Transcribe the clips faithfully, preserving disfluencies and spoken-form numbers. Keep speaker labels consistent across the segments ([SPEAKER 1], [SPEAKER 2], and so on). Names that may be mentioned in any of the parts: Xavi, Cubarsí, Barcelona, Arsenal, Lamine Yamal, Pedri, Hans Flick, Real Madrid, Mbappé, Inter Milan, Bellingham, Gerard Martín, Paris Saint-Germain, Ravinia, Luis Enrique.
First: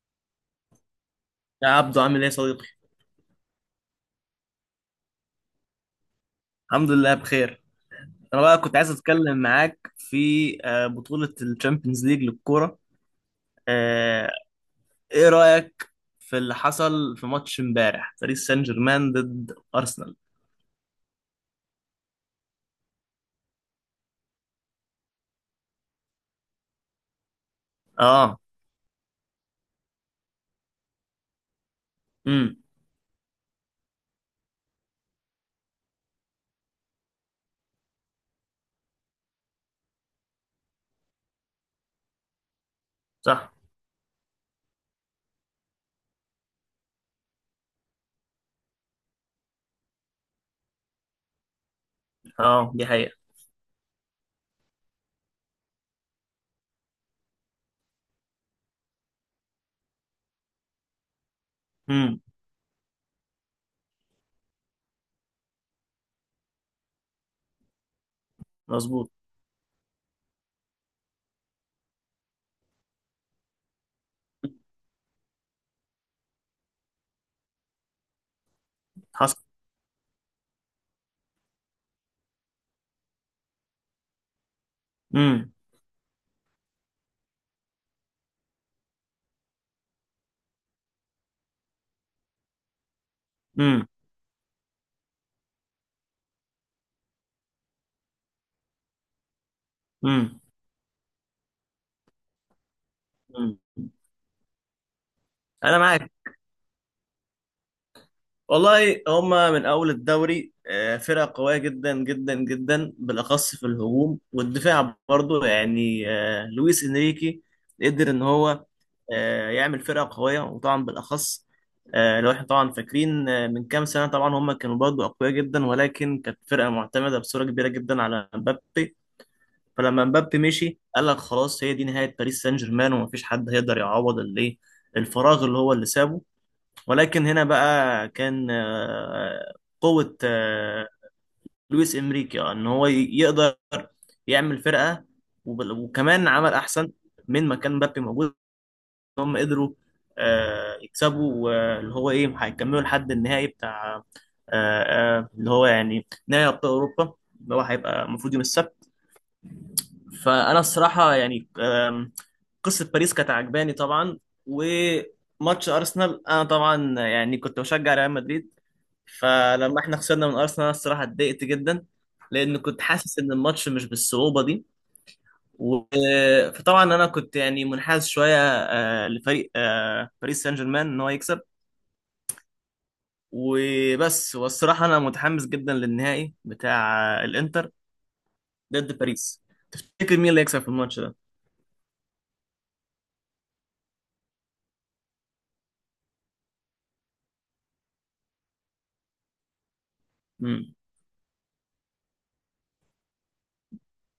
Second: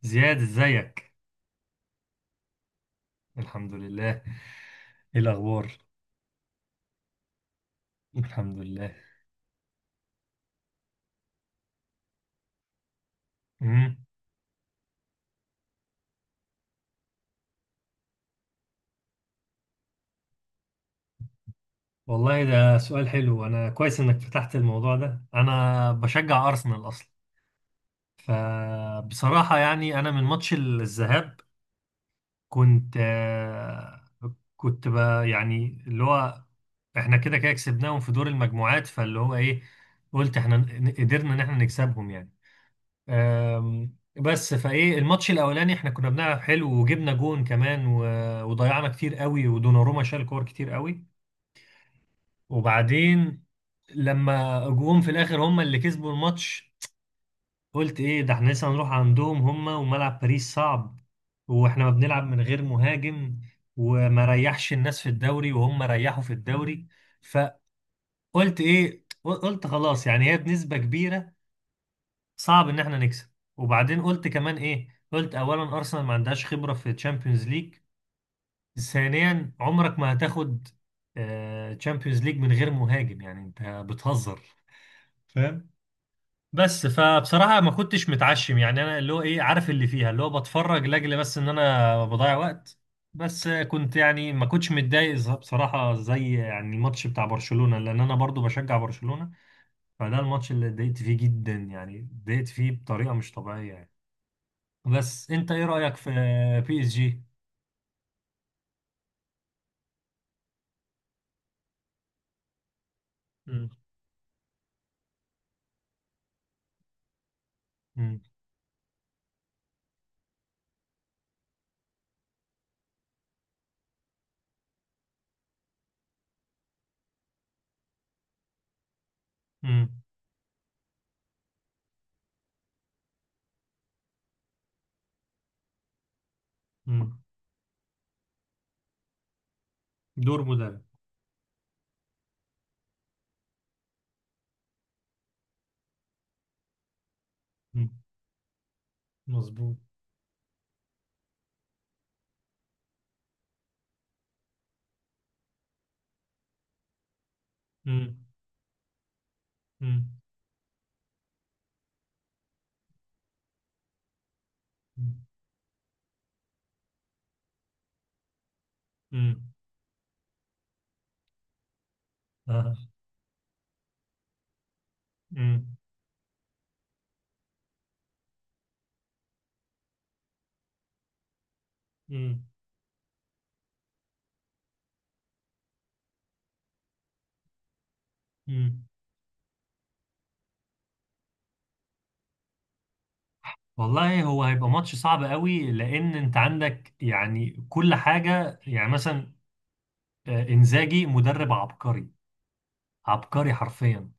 [SPEAKER 1] زياد ازيك.
[SPEAKER 2] يا عبدو عامل ايه يا صديقي؟
[SPEAKER 1] الحمد لله. ايه الاخبار؟
[SPEAKER 2] الحمد لله بخير. انا
[SPEAKER 1] الحمد
[SPEAKER 2] بقى كنت عايز
[SPEAKER 1] لله.
[SPEAKER 2] اتكلم معاك في آه، بطولة الشامبيونز ليج للكورة.
[SPEAKER 1] امم.
[SPEAKER 2] آه، ايه رأيك في اللي حصل في ماتش امبارح باريس سان جيرمان ضد ارسنال؟
[SPEAKER 1] والله ده سؤال حلو، انا كويس انك فتحت الموضوع ده، انا بشجع ارسنال اصلا.
[SPEAKER 2] اه.
[SPEAKER 1] فبصراحة يعني انا من ماتش الذهاب
[SPEAKER 2] امم.
[SPEAKER 1] كنت آه، كنت بقى يعني اللي هو احنا كده كده كسبناهم في دور المجموعات، فاللي هو ايه، قلت احنا ن- قدرنا ان احنا نكسبهم يعني.
[SPEAKER 2] صح.
[SPEAKER 1] آم، بس فايه الماتش الاولاني احنا كنا بنلعب حلو وجبنا جون كمان و- وضيعنا كتير قوي، ودوناروما شال كور كتير قوي.
[SPEAKER 2] اه، دي حقيقة.
[SPEAKER 1] وبعدين لما جوهم في الاخر هم اللي كسبوا الماتش. قلت ايه ده، احنا لسه هنروح عندهم، هم وملعب باريس صعب، واحنا ما
[SPEAKER 2] امم.
[SPEAKER 1] بنلعب من غير مهاجم، وما ريحش الناس في الدوري وهم ريحوا في الدوري. فقلت ايه،
[SPEAKER 2] مظبوط.
[SPEAKER 1] قلت خلاص يعني هي بنسبة كبيرة صعب ان احنا نكسب. وبعدين قلت كمان ايه، قلت اولا ارسنال ما عندهاش خبره في تشامبيونز ليج،
[SPEAKER 2] حصل.
[SPEAKER 1] ثانيا عمرك ما هتاخد تشامبيونز ليج من غير مهاجم، يعني انت بتهزر،
[SPEAKER 2] امم.
[SPEAKER 1] فاهم؟ بس فبصراحه ما كنتش متعشم يعني، انا اللي هو ايه، عارف اللي فيها، اللي هو بتفرج لاجل بس ان انا بضيع وقت. بس
[SPEAKER 2] امم.
[SPEAKER 1] كنت يعني ما كنتش متضايق ز- بصراحه زي يعني الماتش بتاع برشلونه، لان انا برضو بشجع برشلونه. فده
[SPEAKER 2] امم.
[SPEAKER 1] الماتش اللي اتضايقت فيه جدا، يعني اتضايقت فيه بطريقه مش
[SPEAKER 2] أمم.
[SPEAKER 1] طبيعيه يعني. بس انت ايه
[SPEAKER 2] انا
[SPEAKER 1] رأيك في
[SPEAKER 2] معاك.
[SPEAKER 1] بي اس جي؟
[SPEAKER 2] والله هما من أول الدوري آه، فرقة قوية جدا جدا جدا، بالأخص في
[SPEAKER 1] مم.
[SPEAKER 2] الهجوم والدفاع، برضو يعني آه، لويس إنريكي قدر
[SPEAKER 1] مم.
[SPEAKER 2] إن هو آه، يعمل فرقة قوية. وطبعا بالأخص آه، لو إحنا طبعا فاكرين آه، من كام سنة، طبعا هما كانوا برضو أقوياء جدا، ولكن كانت فرقة معتمدة بصورة كبيرة جدا على مبابي.
[SPEAKER 1] مم.
[SPEAKER 2] فلما مبابي مشي قال لك خلاص، هي دي نهاية باريس سان جيرمان، ومفيش حد هيقدر يعوض الإيه، الفراغ اللي هو اللي سابه.
[SPEAKER 1] مم.
[SPEAKER 2] ولكن هنا بقى كان آه، قوة
[SPEAKER 1] دور مدرب.
[SPEAKER 2] آه، لويس إنريكي، آه، إن هو ي- يقدر يعمل فرقة. وب- وكمان عمل أحسن من ما كان
[SPEAKER 1] مم.
[SPEAKER 2] مبابي موجود. هم قدروا
[SPEAKER 1] مظبوط.
[SPEAKER 2] آه، يكسبوا، واللي هو إيه، هيكملوا لحد النهائي بتاع آه، آه، اللي هو يعني نهائي أبطال أوروبا، اللي هو هيبقى
[SPEAKER 1] مم.
[SPEAKER 2] المفروض يوم السبت.
[SPEAKER 1] مم.
[SPEAKER 2] فأنا الصراحة يعني آم، قصة باريس كانت عجباني طبعا. وماتش أرسنال، أنا طبعا يعني كنت بشجع ريال مدريد،
[SPEAKER 1] مم.
[SPEAKER 2] فلما احنا خسرنا من ارسنال انا الصراحه اتضايقت جدا، لان كنت
[SPEAKER 1] آه.
[SPEAKER 2] حاسس ان الماتش مش بالصعوبه دي.
[SPEAKER 1] مم.
[SPEAKER 2] و- فطبعا انا كنت يعني منحاز شويه آه، لفريق آه، باريس سان جيرمان ان هو يكسب
[SPEAKER 1] مم.
[SPEAKER 2] وبس. والصراحه انا متحمس جدا للنهائي بتاع آه، الانتر
[SPEAKER 1] مم.
[SPEAKER 2] ضد باريس. تفتكر مين اللي هيكسب في الماتش ده؟
[SPEAKER 1] والله هو هيبقى ماتش صعب قوي، لان انت عندك يعني كل حاجة، يعني مثلا آه،
[SPEAKER 2] امم.
[SPEAKER 1] انزاجي مدرب عبقري، عبقري حرفيا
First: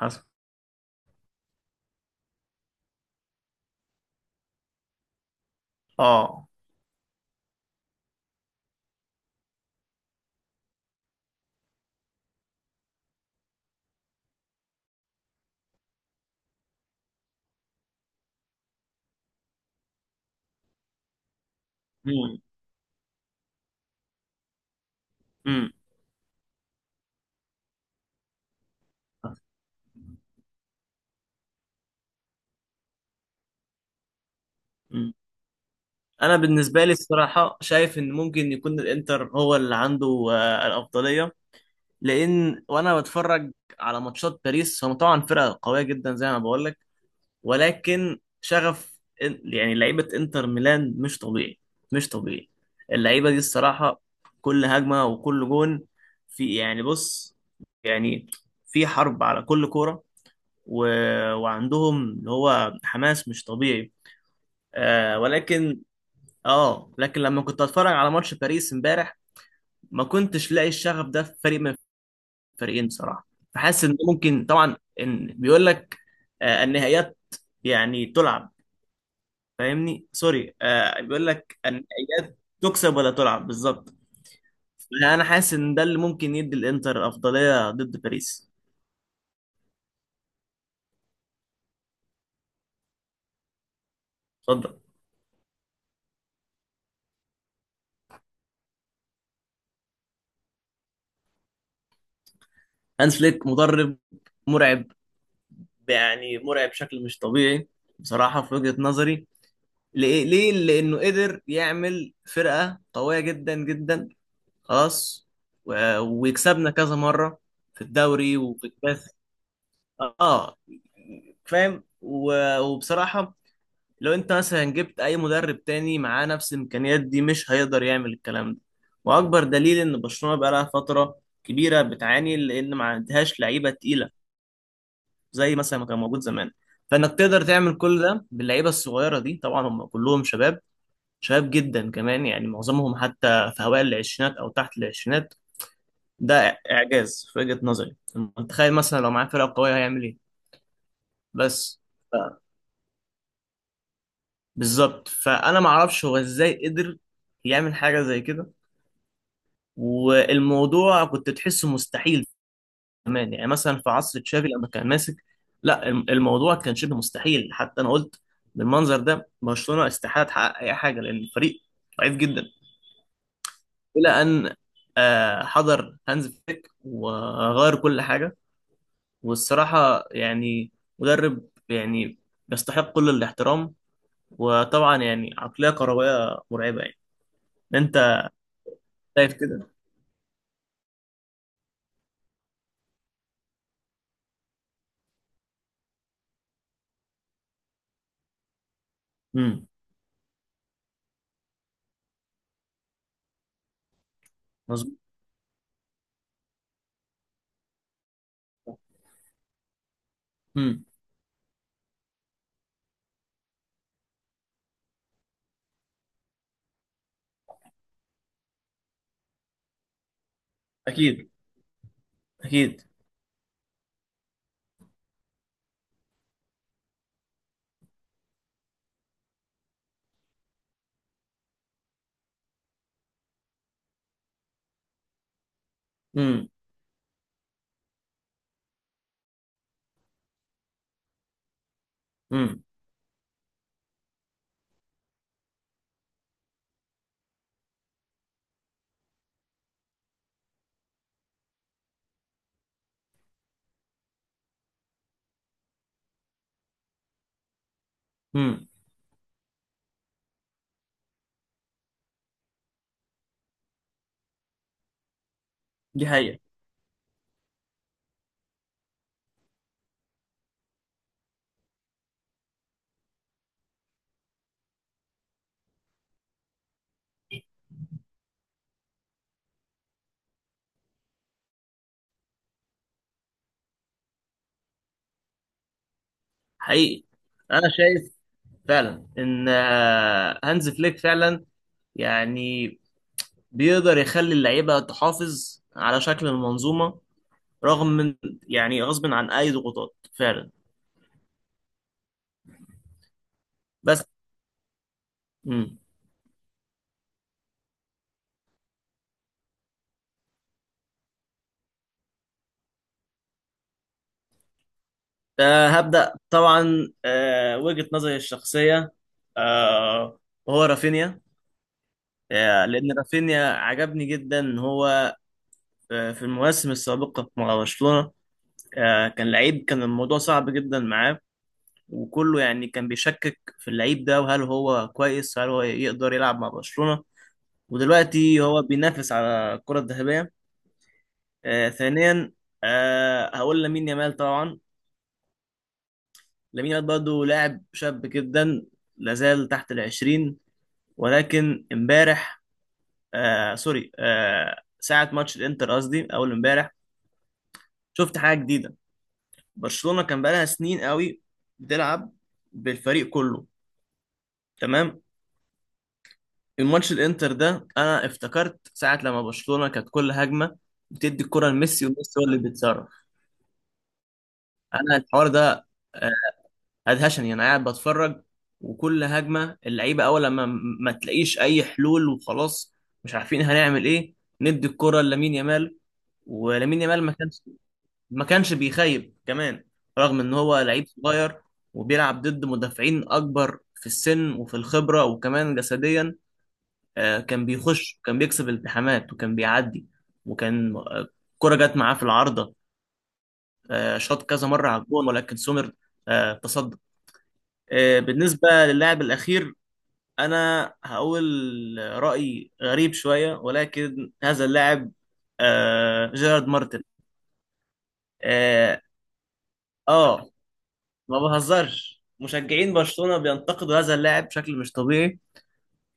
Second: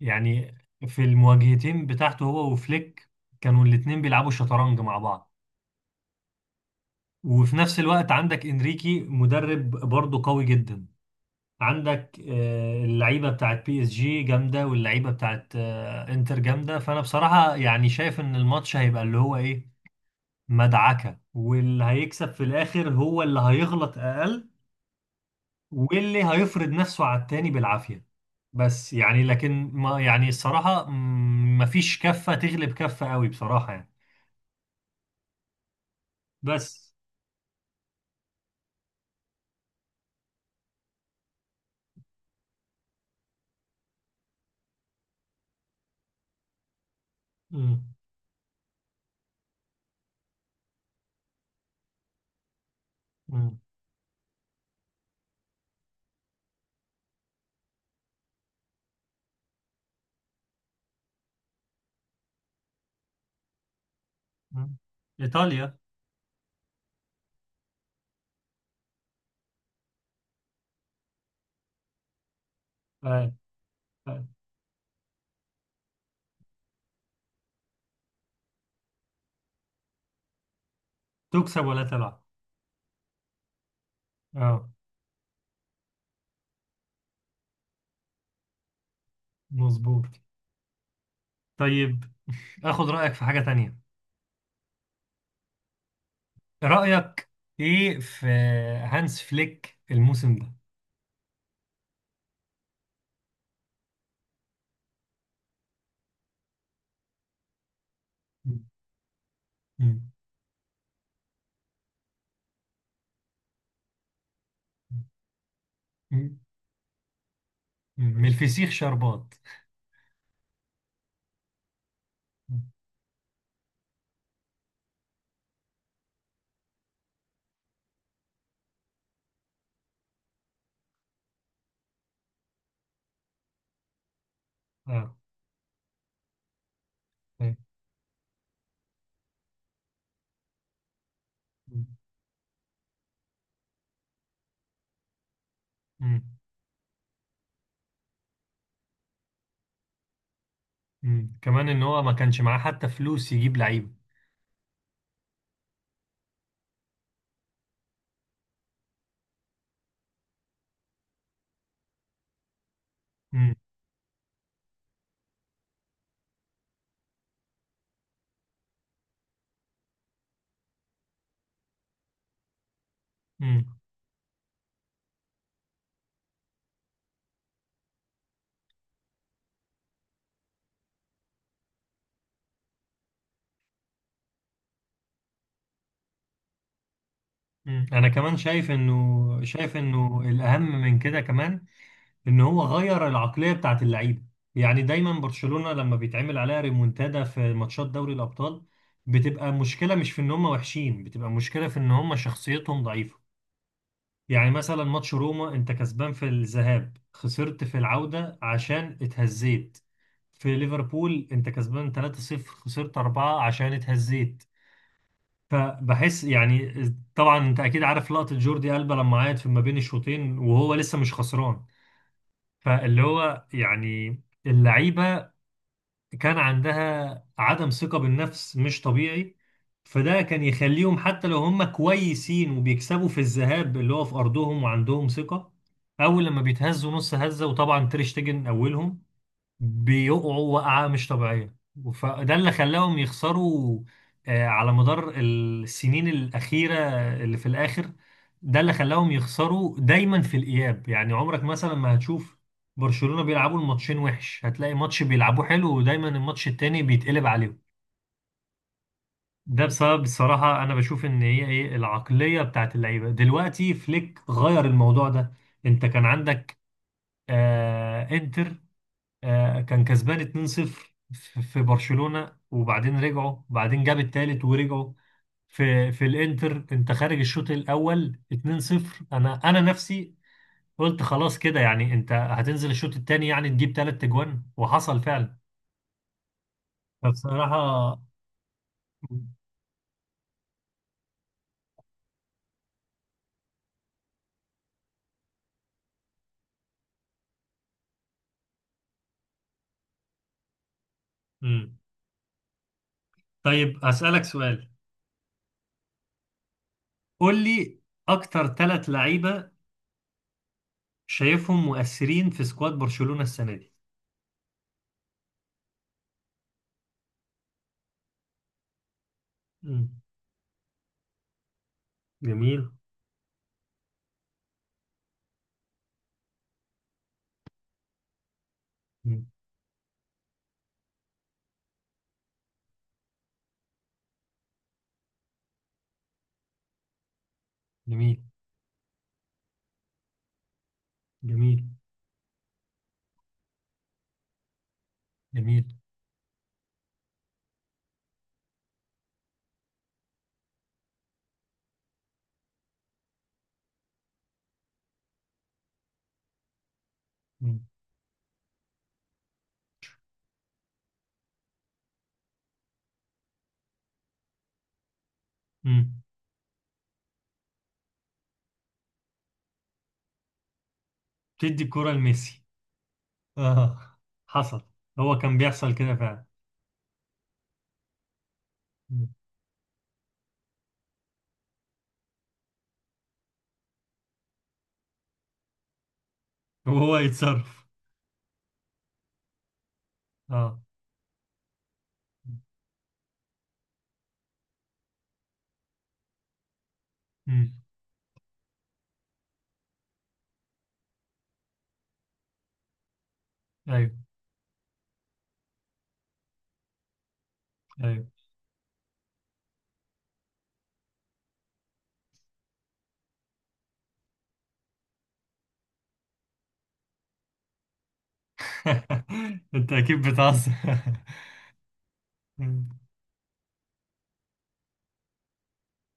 [SPEAKER 2] حصل.
[SPEAKER 1] يعني. في المواجهتين بتاعته هو وفليك كانوا الاتنين بيلعبوا شطرنج مع بعض.
[SPEAKER 2] اه.
[SPEAKER 1] وفي نفس الوقت عندك انريكي مدرب برضه قوي جدا، عندك آه، اللعيبه بتاعت بي اس جي جامده، واللعيبه بتاعت آه، انتر جامده. فانا بصراحه يعني شايف ان الماتش هيبقى اللي هو ايه، مدعكه، واللي هيكسب
[SPEAKER 2] امم.
[SPEAKER 1] في الاخر هو اللي هيغلط اقل،
[SPEAKER 2] امم.
[SPEAKER 1] واللي هيفرض نفسه على التاني بالعافيه. بس يعني لكن ما يعني الصراحه مم، مفيش كفه تغلب كفه قوي بصراحه يعني.
[SPEAKER 2] مم. انا بالنسبه
[SPEAKER 1] بس.
[SPEAKER 2] لي الصراحه شايف ان ممكن يكون الانتر هو اللي عنده آه، الافضليه، لان وانا بتفرج على ماتشات باريس هم طبعا فرقه قويه جدا زي ما بقول لك،
[SPEAKER 1] مم.
[SPEAKER 2] ولكن شغف إن- يعني لعيبه انتر ميلان مش طبيعي، مش طبيعي. اللعيبه دي
[SPEAKER 1] مم.
[SPEAKER 2] الصراحه كل هجمه وكل جون في، يعني بص، يعني في حرب على كل كوره. و... وعندهم اللي هو حماس مش طبيعي.
[SPEAKER 1] مم.
[SPEAKER 2] آه
[SPEAKER 1] ايطاليا.
[SPEAKER 2] ولكن اه لكن لما كنت اتفرج على ماتش باريس امبارح ما كنتش لاقي الشغف ده في فريق فريقين بصراحه.
[SPEAKER 1] آه.
[SPEAKER 2] فحاسس ان
[SPEAKER 1] آه.
[SPEAKER 2] ممكن طبعا ان بيقول لك آه، النهائيات يعني تلعب، فاهمني، سوري، آه، بيقول لك
[SPEAKER 1] تكسب ولا تلعب.
[SPEAKER 2] النهائيات تكسب ولا تلعب بالظبط.
[SPEAKER 1] اه.
[SPEAKER 2] انا حاسس ان ده اللي ممكن يدي الانتر افضليه ضد باريس.
[SPEAKER 1] مظبوط. طيب، اخد رأيك في حاجة تانية.
[SPEAKER 2] اتفضل.
[SPEAKER 1] رأيك ايه في هانس فليك الموسم ده؟
[SPEAKER 2] هانز فليك مدرب مرعب. يعني مرعب بشكل مش طبيعي بصراحه في وجهه نظري.
[SPEAKER 1] مم.
[SPEAKER 2] ليه ليه؟ لانه قدر يعمل فرقه قويه جدا جدا، خلاص. و-
[SPEAKER 1] مم.
[SPEAKER 2] ويكسبنا كذا مره في
[SPEAKER 1] من
[SPEAKER 2] الدوري وفي
[SPEAKER 1] الفسيخ
[SPEAKER 2] الكاس.
[SPEAKER 1] شربات.
[SPEAKER 2] اه، فاهم. و- وبصراحة لو انت مثلا جبت اي مدرب تاني معاه نفس الامكانيات دي مش هيقدر يعمل الكلام ده. واكبر دليل ان برشلونة بقالها فترة كبيرة بتعاني لان ما عندهاش لعيبة تقيلة
[SPEAKER 1] اه.
[SPEAKER 2] زي مثلا ما كان موجود زمان. فانك تقدر
[SPEAKER 1] طيب.
[SPEAKER 2] تعمل كل ده باللعيبة الصغيرة دي، طبعا هم كلهم شباب، شباب جدا كمان، يعني معظمهم حتى في هوائل العشرينات او تحت العشرينات.
[SPEAKER 1] مم.
[SPEAKER 2] ده اعجاز في وجهة نظري. تخيل مثلا لو معاه فرقة قوية هيعمل ايه.
[SPEAKER 1] مم. كمان
[SPEAKER 2] بس
[SPEAKER 1] ان هو ما كانش معاه حتى فلوس يجيب لعيب.
[SPEAKER 2] بالظبط، فانا ما اعرفش هو ازاي قدر يعمل حاجه زي كده، والموضوع كنت تحسه مستحيل. كمان يعني
[SPEAKER 1] مم.
[SPEAKER 2] مثلا في عصر تشافي لما كان ماسك، لا، الم- الموضوع كان شبه مستحيل. حتى انا قلت بالمنظر ده برشلونه استحاله تحقق اي حاجه لان الفريق ضعيف جدا،
[SPEAKER 1] مم.
[SPEAKER 2] الى ان آه، حضر هانز فليك وغير كل حاجه. والصراحه يعني مدرب يعني يستحق كل الاحترام، وطبعا يعني عقليه كرويه مرعبه يعني.
[SPEAKER 1] مم.
[SPEAKER 2] انت
[SPEAKER 1] انا كمان شايف
[SPEAKER 2] شايف
[SPEAKER 1] انه
[SPEAKER 2] كده؟
[SPEAKER 1] شايف انه الاهم من كده كمان ان هو غير العقليه بتاعت اللعيبه. يعني دايما برشلونه لما بيتعمل عليها ريمونتادا في ماتشات دوري الابطال بتبقى
[SPEAKER 2] امم.
[SPEAKER 1] مشكله، مش في ان هم وحشين، بتبقى مشكله في ان هم شخصيتهم ضعيفه. يعني مثلا
[SPEAKER 2] مظبوط.
[SPEAKER 1] ماتش روما انت كسبان في الذهاب خسرت في العوده عشان اتهزيت، في
[SPEAKER 2] امم.
[SPEAKER 1] ليفربول انت كسبان ثلاثة صفر خسرت أربعة عشان اتهزيت. فبحس يعني، طبعا انت اكيد عارف لقطة جوردي ألبا لما عيط في ما بين الشوطين وهو لسه مش
[SPEAKER 2] اكيد،
[SPEAKER 1] خسران.
[SPEAKER 2] اكيد.
[SPEAKER 1] فاللي هو يعني اللعيبة كان عندها عدم ثقة بالنفس مش طبيعي. فده كان يخليهم حتى لو هم كويسين وبيكسبوا في الذهاب اللي هو في أرضهم وعندهم ثقة، أول لما
[SPEAKER 2] امم.
[SPEAKER 1] بيتهزوا نص هزة، وطبعا تير شتيجن أولهم، بيقعوا وقعة مش طبيعية. فده اللي
[SPEAKER 2] امم.
[SPEAKER 1] خلاهم يخسروا آه، على مدار السنين الأخيرة. اللي في الآخر ده اللي خلاهم يخسروا دايما في الإياب، يعني عمرك مثلا ما هتشوف برشلونة بيلعبوا الماتشين وحش، هتلاقي ماتش بيلعبوه حلو ودايما الماتش التاني بيتقلب عليهم.
[SPEAKER 2] امم.
[SPEAKER 1] ده بسبب، الصراحة أنا بشوف إن هي إيه، العقلية بتاعت اللعيبة. دلوقتي فليك غير الموضوع ده. أنت كان
[SPEAKER 2] دي حقيقة.
[SPEAKER 1] عندك آه إنتر، آه، كان كسبان اتنين صفر في في برشلونة، وبعدين رجعوا، وبعدين جاب التالت ورجعوا. في في الانتر انت خارج الشوط الاول اثنين صفر، انا انا نفسي قلت خلاص كده، يعني انت هتنزل الشوط التاني يعني تجيب تلات اجوان، وحصل فعلا.
[SPEAKER 2] حقيقي. انا
[SPEAKER 1] فبصراحة.
[SPEAKER 2] شايف فعلا ان آه، هانز فليك فعلا يعني بيقدر يخلي اللعيبة تحافظ على شكل المنظومة، رغم من يعني غصب عن اي ضغوطات فعلا.
[SPEAKER 1] مم. طيب
[SPEAKER 2] بس.
[SPEAKER 1] أسألك سؤال.
[SPEAKER 2] امم.
[SPEAKER 1] قول لي، أكتر ثلاث لعيبة شايفهم مؤثرين في سكواد برشلونة السنة دي.
[SPEAKER 2] آه، هبدأ طبعا آه، وجهة نظري الشخصية،
[SPEAKER 1] مم.
[SPEAKER 2] آه، هو رافينيا. آه،
[SPEAKER 1] جميل.
[SPEAKER 2] لان رافينيا عجبني جدا ان هو في المواسم السابقة مع برشلونة آه،
[SPEAKER 1] مم.
[SPEAKER 2] كان لعيب كان الموضوع صعب جدا معاه، وكله يعني كان بيشكك في اللعيب ده، وهل هو كويس، هل هو يقدر يلعب مع برشلونة.
[SPEAKER 1] جميل.
[SPEAKER 2] ودلوقتي هو بينافس على الكرة الذهبية.
[SPEAKER 1] جميل.
[SPEAKER 2] آه، ثانيا آه، هقول لامين يامال طبعا.
[SPEAKER 1] جميل.
[SPEAKER 2] لامين يامال برضه لاعب شاب جدا، لازال تحت العشرين. ولكن امبارح، آه سوري، آه ساعة ماتش الانتر، قصدي أول امبارح، شفت حاجة جديدة. برشلونة كان بقالها سنين قوي بتلعب بالفريق كله، تمام.
[SPEAKER 1] مم.
[SPEAKER 2] الماتش الانتر ده، انا افتكرت ساعة لما برشلونة كانت كل هجمة بتدي الكرة
[SPEAKER 1] تدي
[SPEAKER 2] لميسي
[SPEAKER 1] الكرة
[SPEAKER 2] وميسي هو اللي
[SPEAKER 1] لميسي.
[SPEAKER 2] بيتصرف.
[SPEAKER 1] اه. حصل.
[SPEAKER 2] انا
[SPEAKER 1] هو
[SPEAKER 2] الحوار
[SPEAKER 1] كان
[SPEAKER 2] ده
[SPEAKER 1] بيحصل كده
[SPEAKER 2] آه،
[SPEAKER 1] فعلا.
[SPEAKER 2] ادهشني. انا قاعد بتفرج وكل
[SPEAKER 1] مم.
[SPEAKER 2] هجمة اللعيبة اول لما م- ما تلاقيش اي حلول وخلاص، مش عارفين هنعمل ايه، ندي الكرة لامين يامال. ولامين
[SPEAKER 1] وهو
[SPEAKER 2] يامال ما كانش
[SPEAKER 1] يتصرف.
[SPEAKER 2] ما كانش بيخيب كمان، رغم ان هو
[SPEAKER 1] اه.
[SPEAKER 2] لعيب صغير وبيلعب ضد مدافعين اكبر في السن وفي الخبرة وكمان جسديا. آه، كان
[SPEAKER 1] مم.
[SPEAKER 2] بيخش، كان بيكسب التحامات، وكان بيعدي. وكان آه، كرة جت معاه في العارضة.
[SPEAKER 1] ايوه.
[SPEAKER 2] آه، شاط كذا مرة على الجون ولكن سومر آه، تصدى. آه،
[SPEAKER 1] ايوه.
[SPEAKER 2] بالنسبة للاعب الأخير أنا هقول رأي غريب شوية، ولكن هذا اللاعب آه، جيرارد مارتن. اه.
[SPEAKER 1] انت اكيد
[SPEAKER 2] آه،
[SPEAKER 1] بتهزر.
[SPEAKER 2] ما بهزرش، مشجعين
[SPEAKER 1] مم.
[SPEAKER 2] برشلونة بينتقدوا هذا اللاعب بشكل مش طبيعي،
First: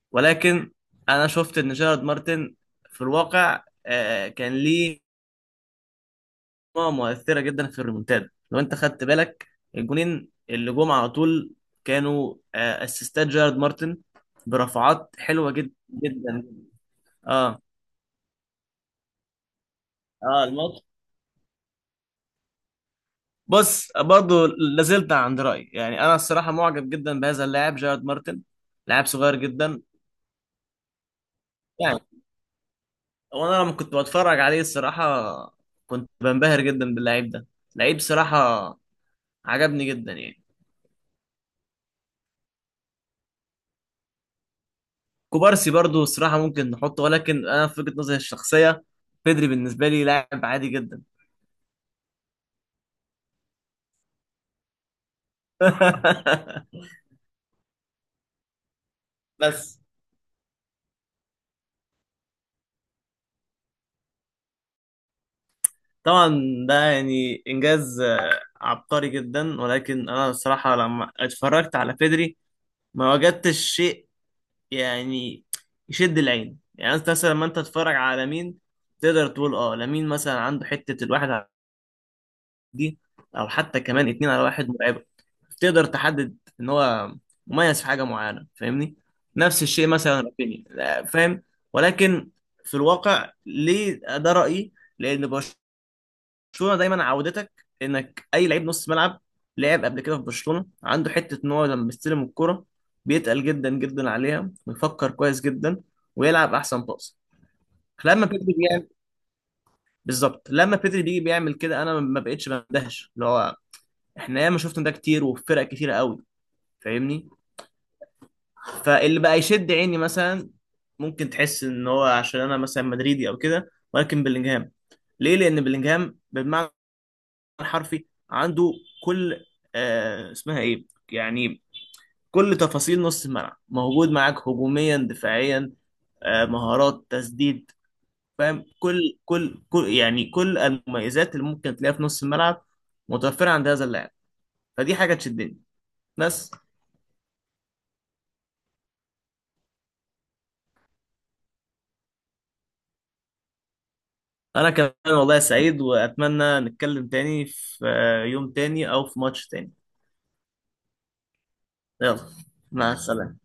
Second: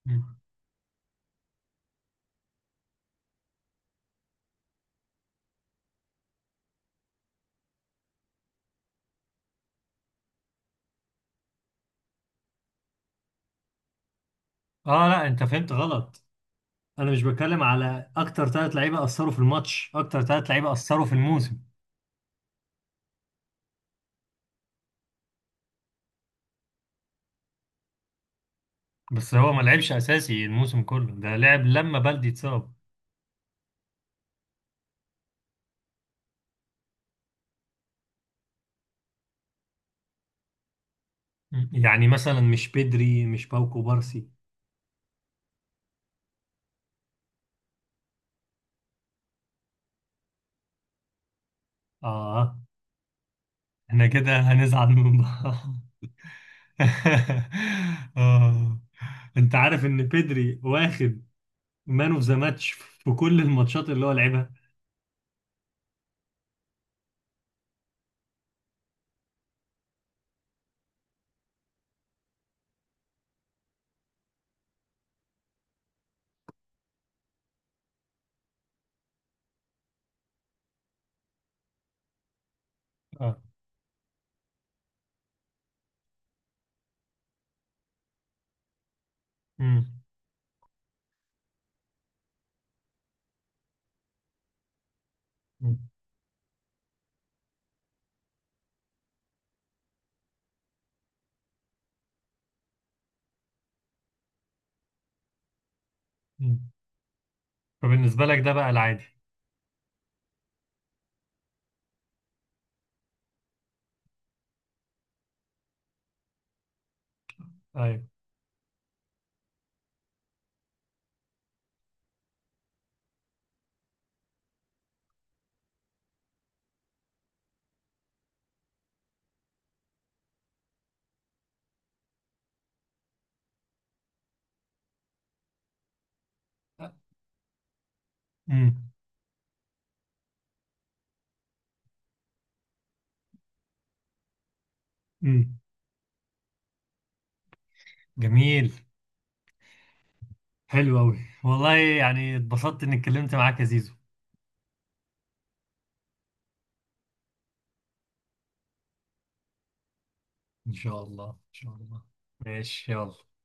[SPEAKER 1] مم.
[SPEAKER 2] ولكن أنا شفت إن جيرارد مارتن في الواقع آه، كان ليه مجموعة مؤثرة جدا في الريمونتادا. لو أنت خدت بالك الجونين اللي جم على طول كانوا آه، أسيستات جيرارد مارتن،
[SPEAKER 1] اه
[SPEAKER 2] برفعات
[SPEAKER 1] لا، انت
[SPEAKER 2] حلوة
[SPEAKER 1] فهمت
[SPEAKER 2] جدا
[SPEAKER 1] غلط،
[SPEAKER 2] جدا.
[SPEAKER 1] انا مش
[SPEAKER 2] اه.
[SPEAKER 1] بتكلم على اكتر ثلاث لعيبه اثروا في الماتش، اكتر
[SPEAKER 2] اه.
[SPEAKER 1] ثلاث لعيبه
[SPEAKER 2] الماتش.
[SPEAKER 1] اثروا في الموسم.
[SPEAKER 2] بص، برضو لازلت عند رأيي، يعني أنا الصراحة معجب جدا بهذا اللاعب جيرارد مارتن، لاعب
[SPEAKER 1] بس
[SPEAKER 2] صغير
[SPEAKER 1] هو ما
[SPEAKER 2] جدا،
[SPEAKER 1] لعبش اساسي الموسم كله ده، لعب لما
[SPEAKER 2] يعني.
[SPEAKER 1] بلدي اتصاب.
[SPEAKER 2] هو انا لما كنت بتفرج عليه الصراحه كنت بنبهر جدا باللعيب ده، لعيب صراحه عجبني جدا يعني.
[SPEAKER 1] مم. يعني مثلا مش بدري، مش باوكو بارسي.
[SPEAKER 2] كوبارسي برضو الصراحه ممكن نحطه، ولكن انا في وجهه نظري الشخصيه بيدري بالنسبه لي لاعب عادي جدا.
[SPEAKER 1] اه. احنا كده هنزعل من بعض. آه. انت
[SPEAKER 2] بس.
[SPEAKER 1] عارف ان بيدري واخد مان اوف ذا ماتش في كل الماتشات اللي هو لعبها.
[SPEAKER 2] طبعا ده يعني انجاز آه، عبقري جدا، ولكن انا الصراحه لما اتفرجت على بيدري ما وجدتش شيء يعني يشد العين. يعني انت مثلا لما انت تتفرج على مين تقدر تقول اه لامين مثلا عنده حته الواحد دي،
[SPEAKER 1] اه.
[SPEAKER 2] او حتى كمان اتنين على واحد مرعبه. تقدر تحدد ان هو مميز في حاجه معينه، فاهمني. نفس
[SPEAKER 1] امم.
[SPEAKER 2] الشيء مثلا رافينيا، لا، فاهم. ولكن في الواقع ليه ده رايي؟ لان برشلونه
[SPEAKER 1] أمم.
[SPEAKER 2] دايما عودتك انك اي لعيب نص ملعب لعب قبل كده في برشلونه عنده حته ان هو لما بيستلم الكره بيتقل جدا جدا عليها ويفكر كويس جدا ويلعب
[SPEAKER 1] أمم.
[SPEAKER 2] احسن باص.
[SPEAKER 1] فبالنسبة
[SPEAKER 2] لما
[SPEAKER 1] لك
[SPEAKER 2] بيدري
[SPEAKER 1] ده بقى
[SPEAKER 2] بيعمل
[SPEAKER 1] العادي.
[SPEAKER 2] بالظبط لما بيدري بيجي بيعمل كده، انا ما بقتش بندهش، اللي هو احنا ياما شفنا ده كتير وفي فرق كتيرة قوي، فاهمني.
[SPEAKER 1] ايوه.
[SPEAKER 2] فاللي بقى يشد عيني مثلا، ممكن تحس ان هو عشان انا مثلا مدريدي او كده، ولكن بلينجهام. ليه؟ لان بلينجهام بالمعنى الحرفي عنده كل آه اسمها ايه يعني كل تفاصيل نص الملعب موجود معاك، هجوميا، دفاعيا، آه مهارات تسديد، فاهم.
[SPEAKER 1] امم.
[SPEAKER 2] كل كل كل يعني كل المميزات اللي ممكن تلاقيها في نص الملعب متوفرة عند هذا اللاعب، فدي حاجة
[SPEAKER 1] أمم.
[SPEAKER 2] تشدني. بس.
[SPEAKER 1] جميل. حلو قوي. والله يعني اتبسطت اني اتكلمت معاك يا زيزو.
[SPEAKER 2] انا كمان. والله سعيد، واتمنى نتكلم تاني في آه، يوم تاني او في ماتش تاني.
[SPEAKER 1] ان شاء الله، ان شاء الله.
[SPEAKER 2] يلا.
[SPEAKER 1] ماشي،
[SPEAKER 2] مع
[SPEAKER 1] يلا.
[SPEAKER 2] السلامة.